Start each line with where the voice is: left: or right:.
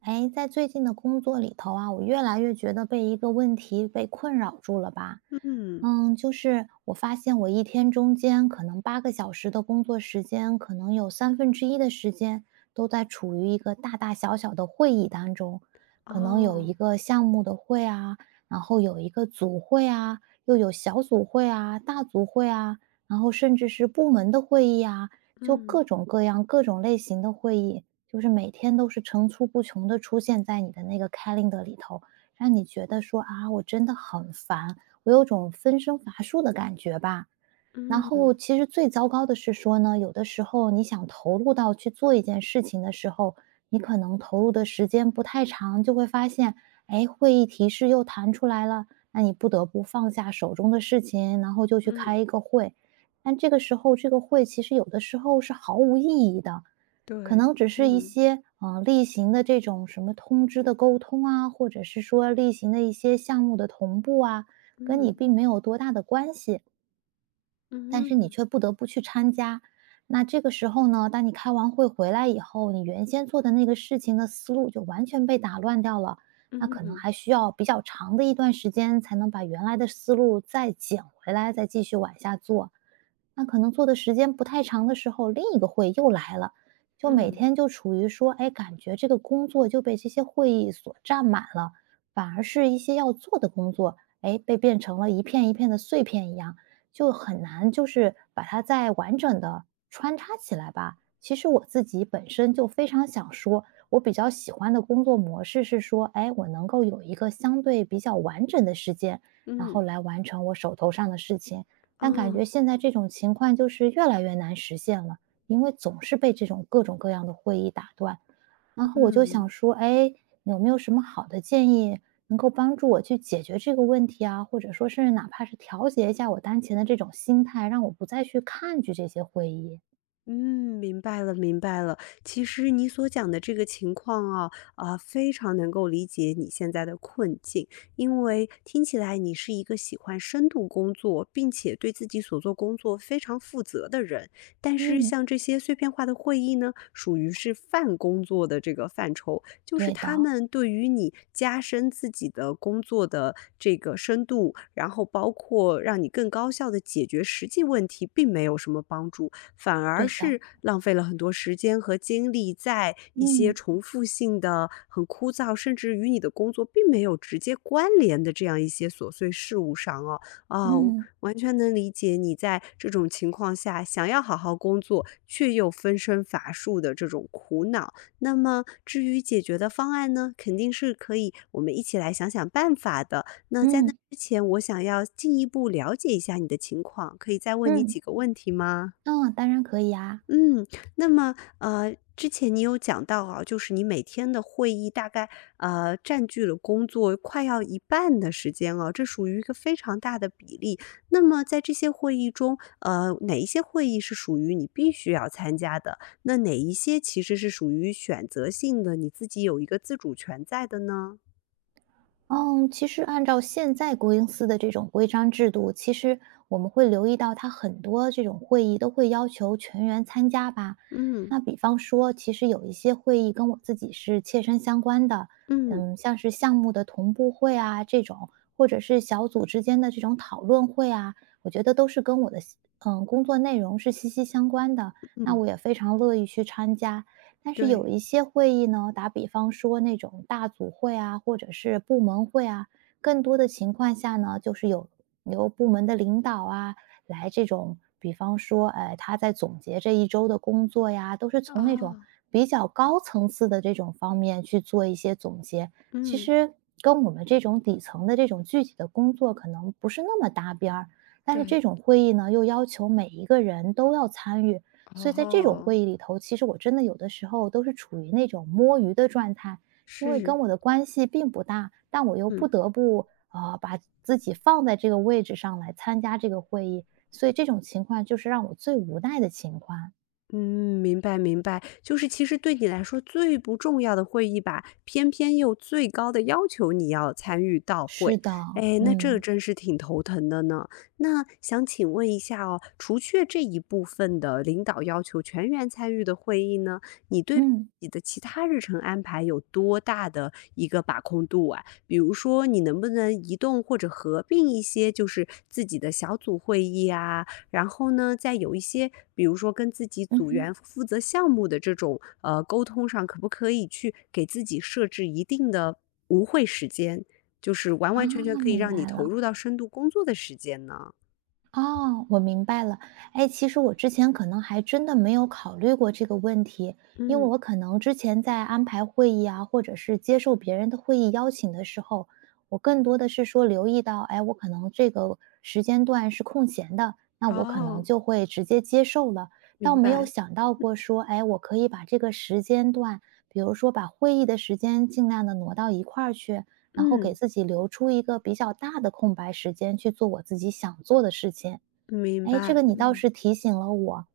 right: 哎，在最近的工作里头啊，我越来越觉得被一个问题被困扰住了吧。
left: 嗯，
right: 嗯，就是我发现我一天中间可能8个小时的工作时间，可能有1/3的时间都在处于一个大大小小的会议当中，可能有一
left: 哦，
right: 个项目的会啊，然后有一个组会啊，又有小组会啊、大组会啊，然后甚至是部门的会议啊，就各
left: 嗯，
right: 种各样、各种类型的会议。就是每天都是层出不穷的出现在你的那个 calendar 里头，让你觉得说啊，我真的很烦，我有种分身乏术的感觉吧。然后
left: 嗯，
right: 其实最糟糕的是说呢，有的时候你想投入到去做一件事情的时候，你可能投入的时间不太长，就会发现，哎，会议提示又弹出来了，那你不得不放下手中的事情，然后就去
left: 嗯，
right: 开一个会。但这个时候，这个会其实有的时候是毫无意义的，可
left: 对，
right: 能只是一
left: 嗯，
right: 些例行的这种什么通知的沟通啊，或者是说例行的一些项目的同步啊，跟你
left: 嗯，
right: 并没有多大的关系。但是你
left: 嗯，
right: 却不得不去参加。那这个时候呢，当你开完会回来以后，你原先做的那个事情的思路就完全被打乱掉了。那可能
left: 嗯，
right: 还需要比较长的一段时间，才能把原来的思路再捡回来，再继续往下做。那可能做的时间不太长的时候，另一个会又来了，就每
left: 嗯，
right: 天就处于说，哎，感觉这个工作就被这些会议所占满了，反而是一些要做的工作，哎，被变成了一片一片的碎片一样。就很难就是把它再完整的穿插起来吧。其实我自己本身就非常想说，我比较喜欢的工作模式是说，哎，我能够有一个相对比较完整的时间，然后
left: 嗯，
right: 来完成我手头上的事情。但感觉
left: 哦，
right: 现在这种情况就是越来越难实现了，因为总是被这种各种各样的会议打断，然后我就想
left: 嗯。
right: 说，哎，有没有什么好的建议能够帮助我去解决这个问题啊？或者说，是哪怕是调节一下我当前的这种心态，让我不再去抗拒这些回忆。
left: 嗯，明白了，明白了。其实你所讲的这个情况啊，非常能够理解你现在的困境，因为听起来你是一个喜欢深度工作，并且对自己所做工作非常负责的人。但是
right: 嗯，
left: 像这些碎片化的会议呢，属于是泛工作的这个范畴，就是
right: 对
left: 他
right: 的，
left: 们对于你加深自己的工作的这个深度，然后包括让你更高效的解决实际问题，并没有什么帮助。反而
right: 对的，
left: 是浪费了很多时间和精力在一些
right: 嗯
left: 重复性的、很枯燥，甚至与你的工作并没有直接关联的这样一些琐碎事物上哦。
right: 嗯
left: 哦，
right: 嗯
left: 完全能理解你在这种情况下想要好好工作，却又分身乏术的这种苦恼。那么至于解决的方案呢，肯定是可以，我们一起来想想办法的。那在那
right: 嗯
left: 之前，我想要进一步了解一下你的情况，可以再问你
right: 嗯，
left: 几个问题吗？
right: 嗯当然可以啊。
left: 嗯，那么，之前你有讲到啊，就是你每天的会议大概，占据了工作快要一半的时间哦，这属于一个非常大的比例。那么在这些会议中，哪一些会议是属于你必须要参加的？那哪一些其实是属于选择性的，你自己有一个自主权在的呢？
right: 嗯，其实按照现在国营司的这种规章制度，其实我们会留意到，他很多这种会议都会要求全员参加吧。
left: 嗯
right: 那比方说，其实有一些会议跟我自己是切身相关的，
left: 嗯
right: 嗯，像是项目的同步会啊这种，或者是小组之间的这种讨论会啊，我觉得都是跟我的工作内容是息息相关的。那
left: 嗯，
right: 我也非常乐意去参加。但是
left: 对，
right: 有一些会议呢，打比方说那种大组会啊，或者是部门会啊，更多的情况下呢，就是有由部门的领导啊来这种，比方说，哎，他在总结这一周的工作呀，都是从那种
left: 哦，
right: 比较高层次的这种方面去做一些总结。其
left: 嗯，
right: 实跟我们这种底层的这种具体的工作可能不是那么搭边儿，但是
left: 对，
right: 这种会议呢，又要求每一个人都要参与，所以在这种
left: 哦，
right: 会议里头，其实我真的有的时候都是处于那种摸鱼的状态，因为
left: 是，
right: 跟我的关系并不大，但我又不
left: 嗯。
right: 得不把自己放在这个位置上来参加这个会议，所以这种情况就是让我最无奈的情况。
left: 嗯，明白明白，就是其实对你来说最不重要的会议吧，偏偏又最高的要求你要参与到
right: 是
left: 会，
right: 的，
left: 哎，那这
right: 嗯
left: 真是挺头疼的呢。那想请问一下哦，除却这一部分的领导要求全员参与的会议呢，你对
right: 嗯
left: 你的其他日程安排有多大的一个把控度啊？比如说，你能不能移动或者合并一些，就是自己的小组会议啊，然后呢，在有一些，比如说跟自己
right: 嗯
left: 组
right: 哼，
left: 员负责项目的这种沟通上，可不可以去给自己设置一定的无会时间，就是完
right: 啊，
left: 完全全可以
right: 明
left: 让你
right: 白了。
left: 投入到深度工作的时间呢？
right: 哦，我明白了。哎，其实我之前可能还真的没有考虑过这个问题，因为
left: 嗯，
right: 我可能之前在安排会议啊，或者是接受别人的会议邀请的时候，我更多的是说留意到，哎，我可能这个时间段是空闲的，那我可能
left: 哦，
right: 就会直接接受了，倒
left: 明
right: 没有
left: 白。
right: 想到过说，哎，我可以把这个时间段，比如说把会议的时间尽量的挪到一块儿去，然后给
left: 嗯，
right: 自己留出一个比较大的空白时间去做我自己想做的事情。
left: 明
right: 哎，这
left: 白，
right: 个你倒
left: 嗯。
right: 是提醒了我，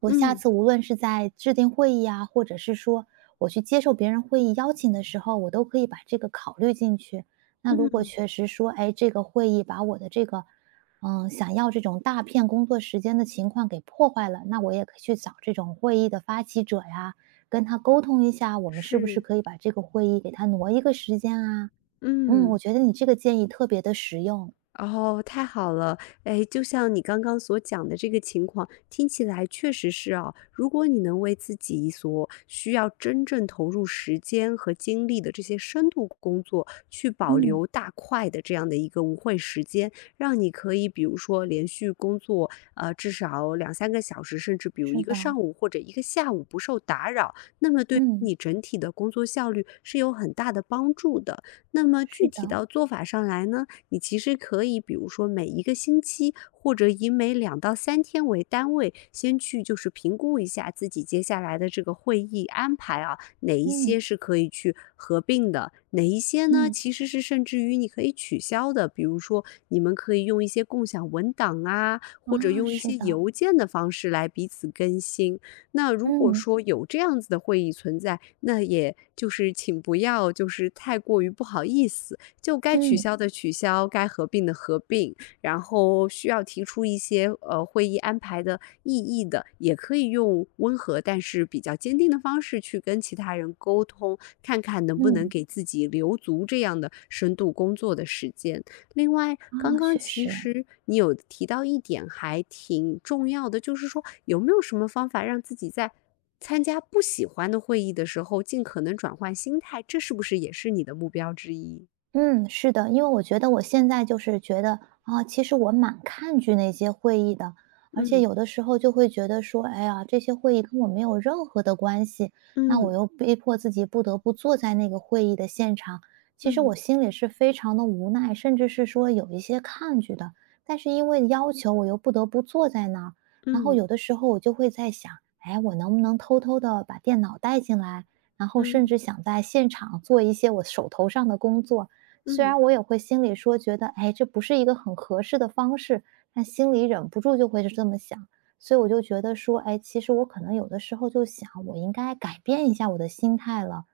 right: 我下
left: 嗯
right: 次无论是在制定会议啊，或者是说我去接受别人会议邀请的时候，我都可以把这个考虑进去。那如果
left: 嗯，
right: 确实说，哎，这个会议把我的这个，嗯，想要这种大片工作时间的情况给破坏了，那我也可以去找这种会议的发起者呀，跟他沟通一下，我们是不是
left: 是，
right: 可以把这个会议给他挪一个时间啊？嗯，我
left: 嗯。
right: 觉得你这个建议特别的实用。
left: 哦，太好了！哎，就像你刚刚所讲的这个情况，听起来确实是啊。如果你能为自己所需要真正投入时间和精力的这些深度工作，去保
right: 嗯，
left: 留大块的这样的一个无会时间，让你可以比如说连续工作，至少2 3个小时，甚至比如一
right: 是
left: 个
right: 的，
left: 上午或者一个下午不受打扰，那么对于
right: 嗯，
left: 你整体的工作效率是有很大的帮助的。那么
right: 是
left: 具体
right: 的，
left: 到做法上来呢？你其实可以比如说每一个星期，或者以每2到3天为单位，先去就是评估一下自己接下来的这个会议安排啊，哪一些
right: 嗯
left: 是可以去合并的，哪一些呢
right: 嗯，
left: 其实是甚至于你可以取消的。比如说，你们可以用一些共享文档啊，或者
right: 啊，
left: 用一
right: 是
left: 些
right: 的，
left: 邮件的方式来彼此更新。那如果
right: 嗯
left: 说有这样子的会议存在，那也就是请不要就是太过于不好意思。就该取
right: 嗯
left: 消的取消，该合并的合并，然后需要提出一些会议安排的异议的，也可以用温和但是比较坚定的方式去跟其他人沟通，看看能不能
right: 嗯，
left: 给自己留足这样的深度工作的时间。另外，刚
right: 啊，
left: 刚
right: 确
left: 其
right: 实。
left: 实你有提到一点还挺重要的，就是说有没有什么方法让自己在参加不喜欢的会议的时候，尽可能转换心态，这是不是也是你的目标之一？
right: 嗯，是的，因为我觉得我现在就是觉得啊，其实我蛮抗拒那些会议的，而且
left: 嗯
right: 有的时候就会觉得说，哎呀，这些会议跟我没有任何的关系，那我
left: 嗯
right: 又逼迫自己不得不坐在那个会议的现场，其实我
left: 嗯
right: 心里是非常的无奈，甚至是说有一些抗拒的。但是因为要求，我又不得不坐在那儿，然后
left: 嗯
right: 有的时候我就会在想，哎，我能不能偷偷的把电脑带进来，然后
left: 嗯
right: 甚至
left: 嗯
right: 想在现场做一些我手头上的工作。虽
left: 嗯
right: 然我也会心里说觉得，哎，这不是一个很合适的方式，但心里忍不住就会是这么想，所以我就觉得说，哎，其实我可能有的时候就想，我应该改变一下我的心态了，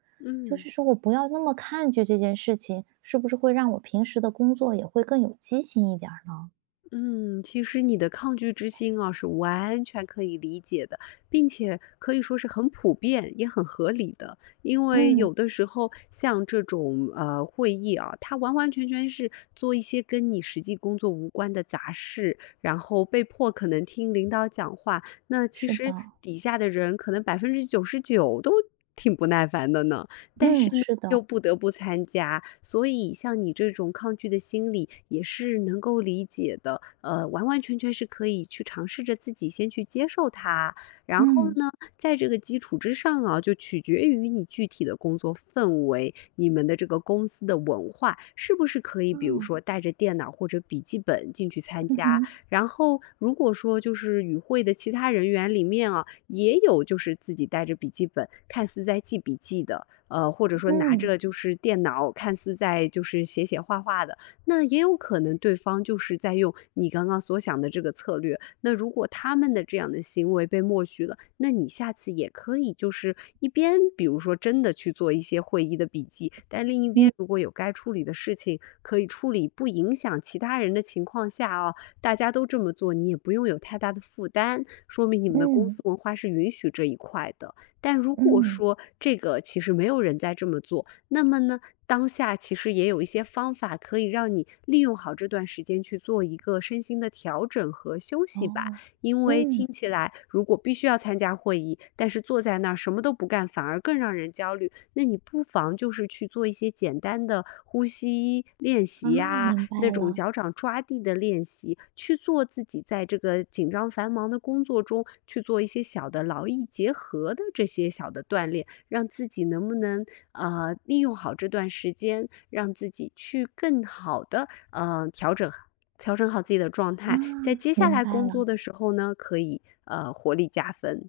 right: 就
left: 嗯，
right: 是说我不要那么抗拒这件事情，是不是会让我平时的工作也会更有激情一点儿呢？
left: 嗯其实你的抗拒之心啊，是完全可以理解的，并且可以说是很普遍，也很合理的。因为
right: 嗯，
left: 有的时候像这种会议啊，它完完全全是做一些跟你实际工作无关的杂事，然后被迫可能听领导讲话，那其
right: 是的，
left: 实底下的人可能99%都挺不耐烦的呢。
right: 嗯，是
left: 又
right: 的，
left: 不得不参加，所以像你这种抗拒的心理也是能够理解的。完完全全是可以去尝试着自己先去接受它，然后
right: 嗯，
left: 呢，在这个基础之上啊，就取决于你具体的工作氛围，你们的这个公司的文化是不是可以，比如
right: 哦，
left: 说带着电脑或者笔记本进去参
right: 嗯
left: 加。
right: 哼，
left: 然后，如果说就是与会的其他人员里面啊，也有就是自己带着笔记本，看似在记笔记的。或者说拿
right: 嗯
left: 着就是电脑，看似在就是写写画画的，那也有可能对方就是在用你刚刚所想的这个策略。那如果他们的这样的行为被默许了，那你下次也可以就是一边比如说真的去做一些会议的笔记，但另一边
right: 嗯
left: 如果有该处理的事情可以处理，不影响其他人的情况下啊，大家都这么做，你也不用有太大的负担，说明你们的公
right: 嗯
left: 司文化是允许这一块的。但如果
right: 嗯，
left: 说这个其实没有人在这么做，那么呢，当下其实也有一些方法可以让你利用好这段时间去做一个身心的调整和休息吧。
right: 哦，
left: 因为
right: 嗯
left: 听起来如果必须要参加会议，但是坐在那儿什么都不干，反而更让人焦虑。那你不妨就是去做一些简单的呼吸练习
right: 啊，
left: 呀，
right: 明白
left: 那种
right: 了
left: 脚掌抓地的练习，去做自己在这个紧张繁忙的工作中去做一些小的劳逸结合的这些小的锻炼，让自己能不能利用好这段时间，让自己去更好的调整好自己的状
right: 啊，
left: 态，在接下
right: 明
left: 来
right: 白
left: 工作
right: 了。
left: 的时候呢，可以活力加分。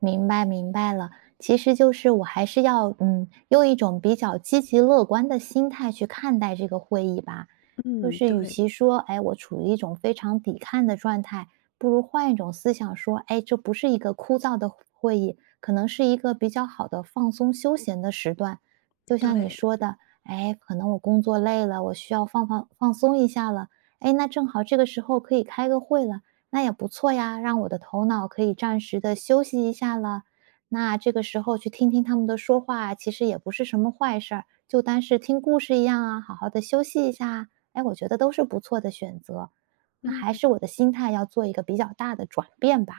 right: 明白明白了，其实就是我还是要，嗯，用一种比较积极乐观的心态去看待这个会议吧。就
left: 嗯，
right: 是与
left: 对
right: 其说，哎，我处于一种非常抵抗的状态，不如换一种思想说，哎，这不是一个枯燥的会议，可能是一个比较好的放松休闲的时段。就像你
left: 对，
right: 说的，哎，可能我工作累了，我需要放松一下了，哎，那正好这个时候可以开个会了。那也不错呀，让我的头脑可以暂时的休息一下了。那这个时候去听听他们的说话，其实也不是什么坏事儿，就当是听故事一样啊，好好的休息一下啊。哎，我觉得都是不错的选择。那还
left: 嗯。
right: 是我的心态要做一个比较大的转变吧。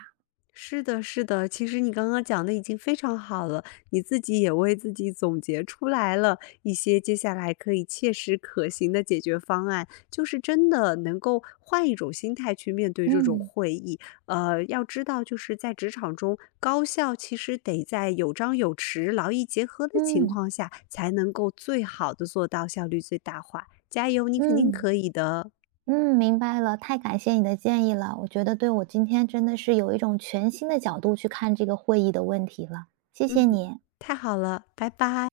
left: 是的，是的，其实你刚刚讲的已经非常好了，你自己也为自己总结出来了一些接下来可以切实可行的解决方案，就是真的能够换一种心态去面对这种
right: 嗯
left: 会议。要知道就是在职场中，高效其实得在有章有弛、劳逸结合的情
right: 嗯
left: 况下，才能够最好的做到效率最大化。加油，你肯定
right: 嗯
left: 可以的。
right: 嗯，明白了，太感谢你的建议了。我觉得对我今天真的是有一种全新的角度去看这个会议的问题了，谢谢
left: 嗯，
right: 你。
left: 太好了，拜拜。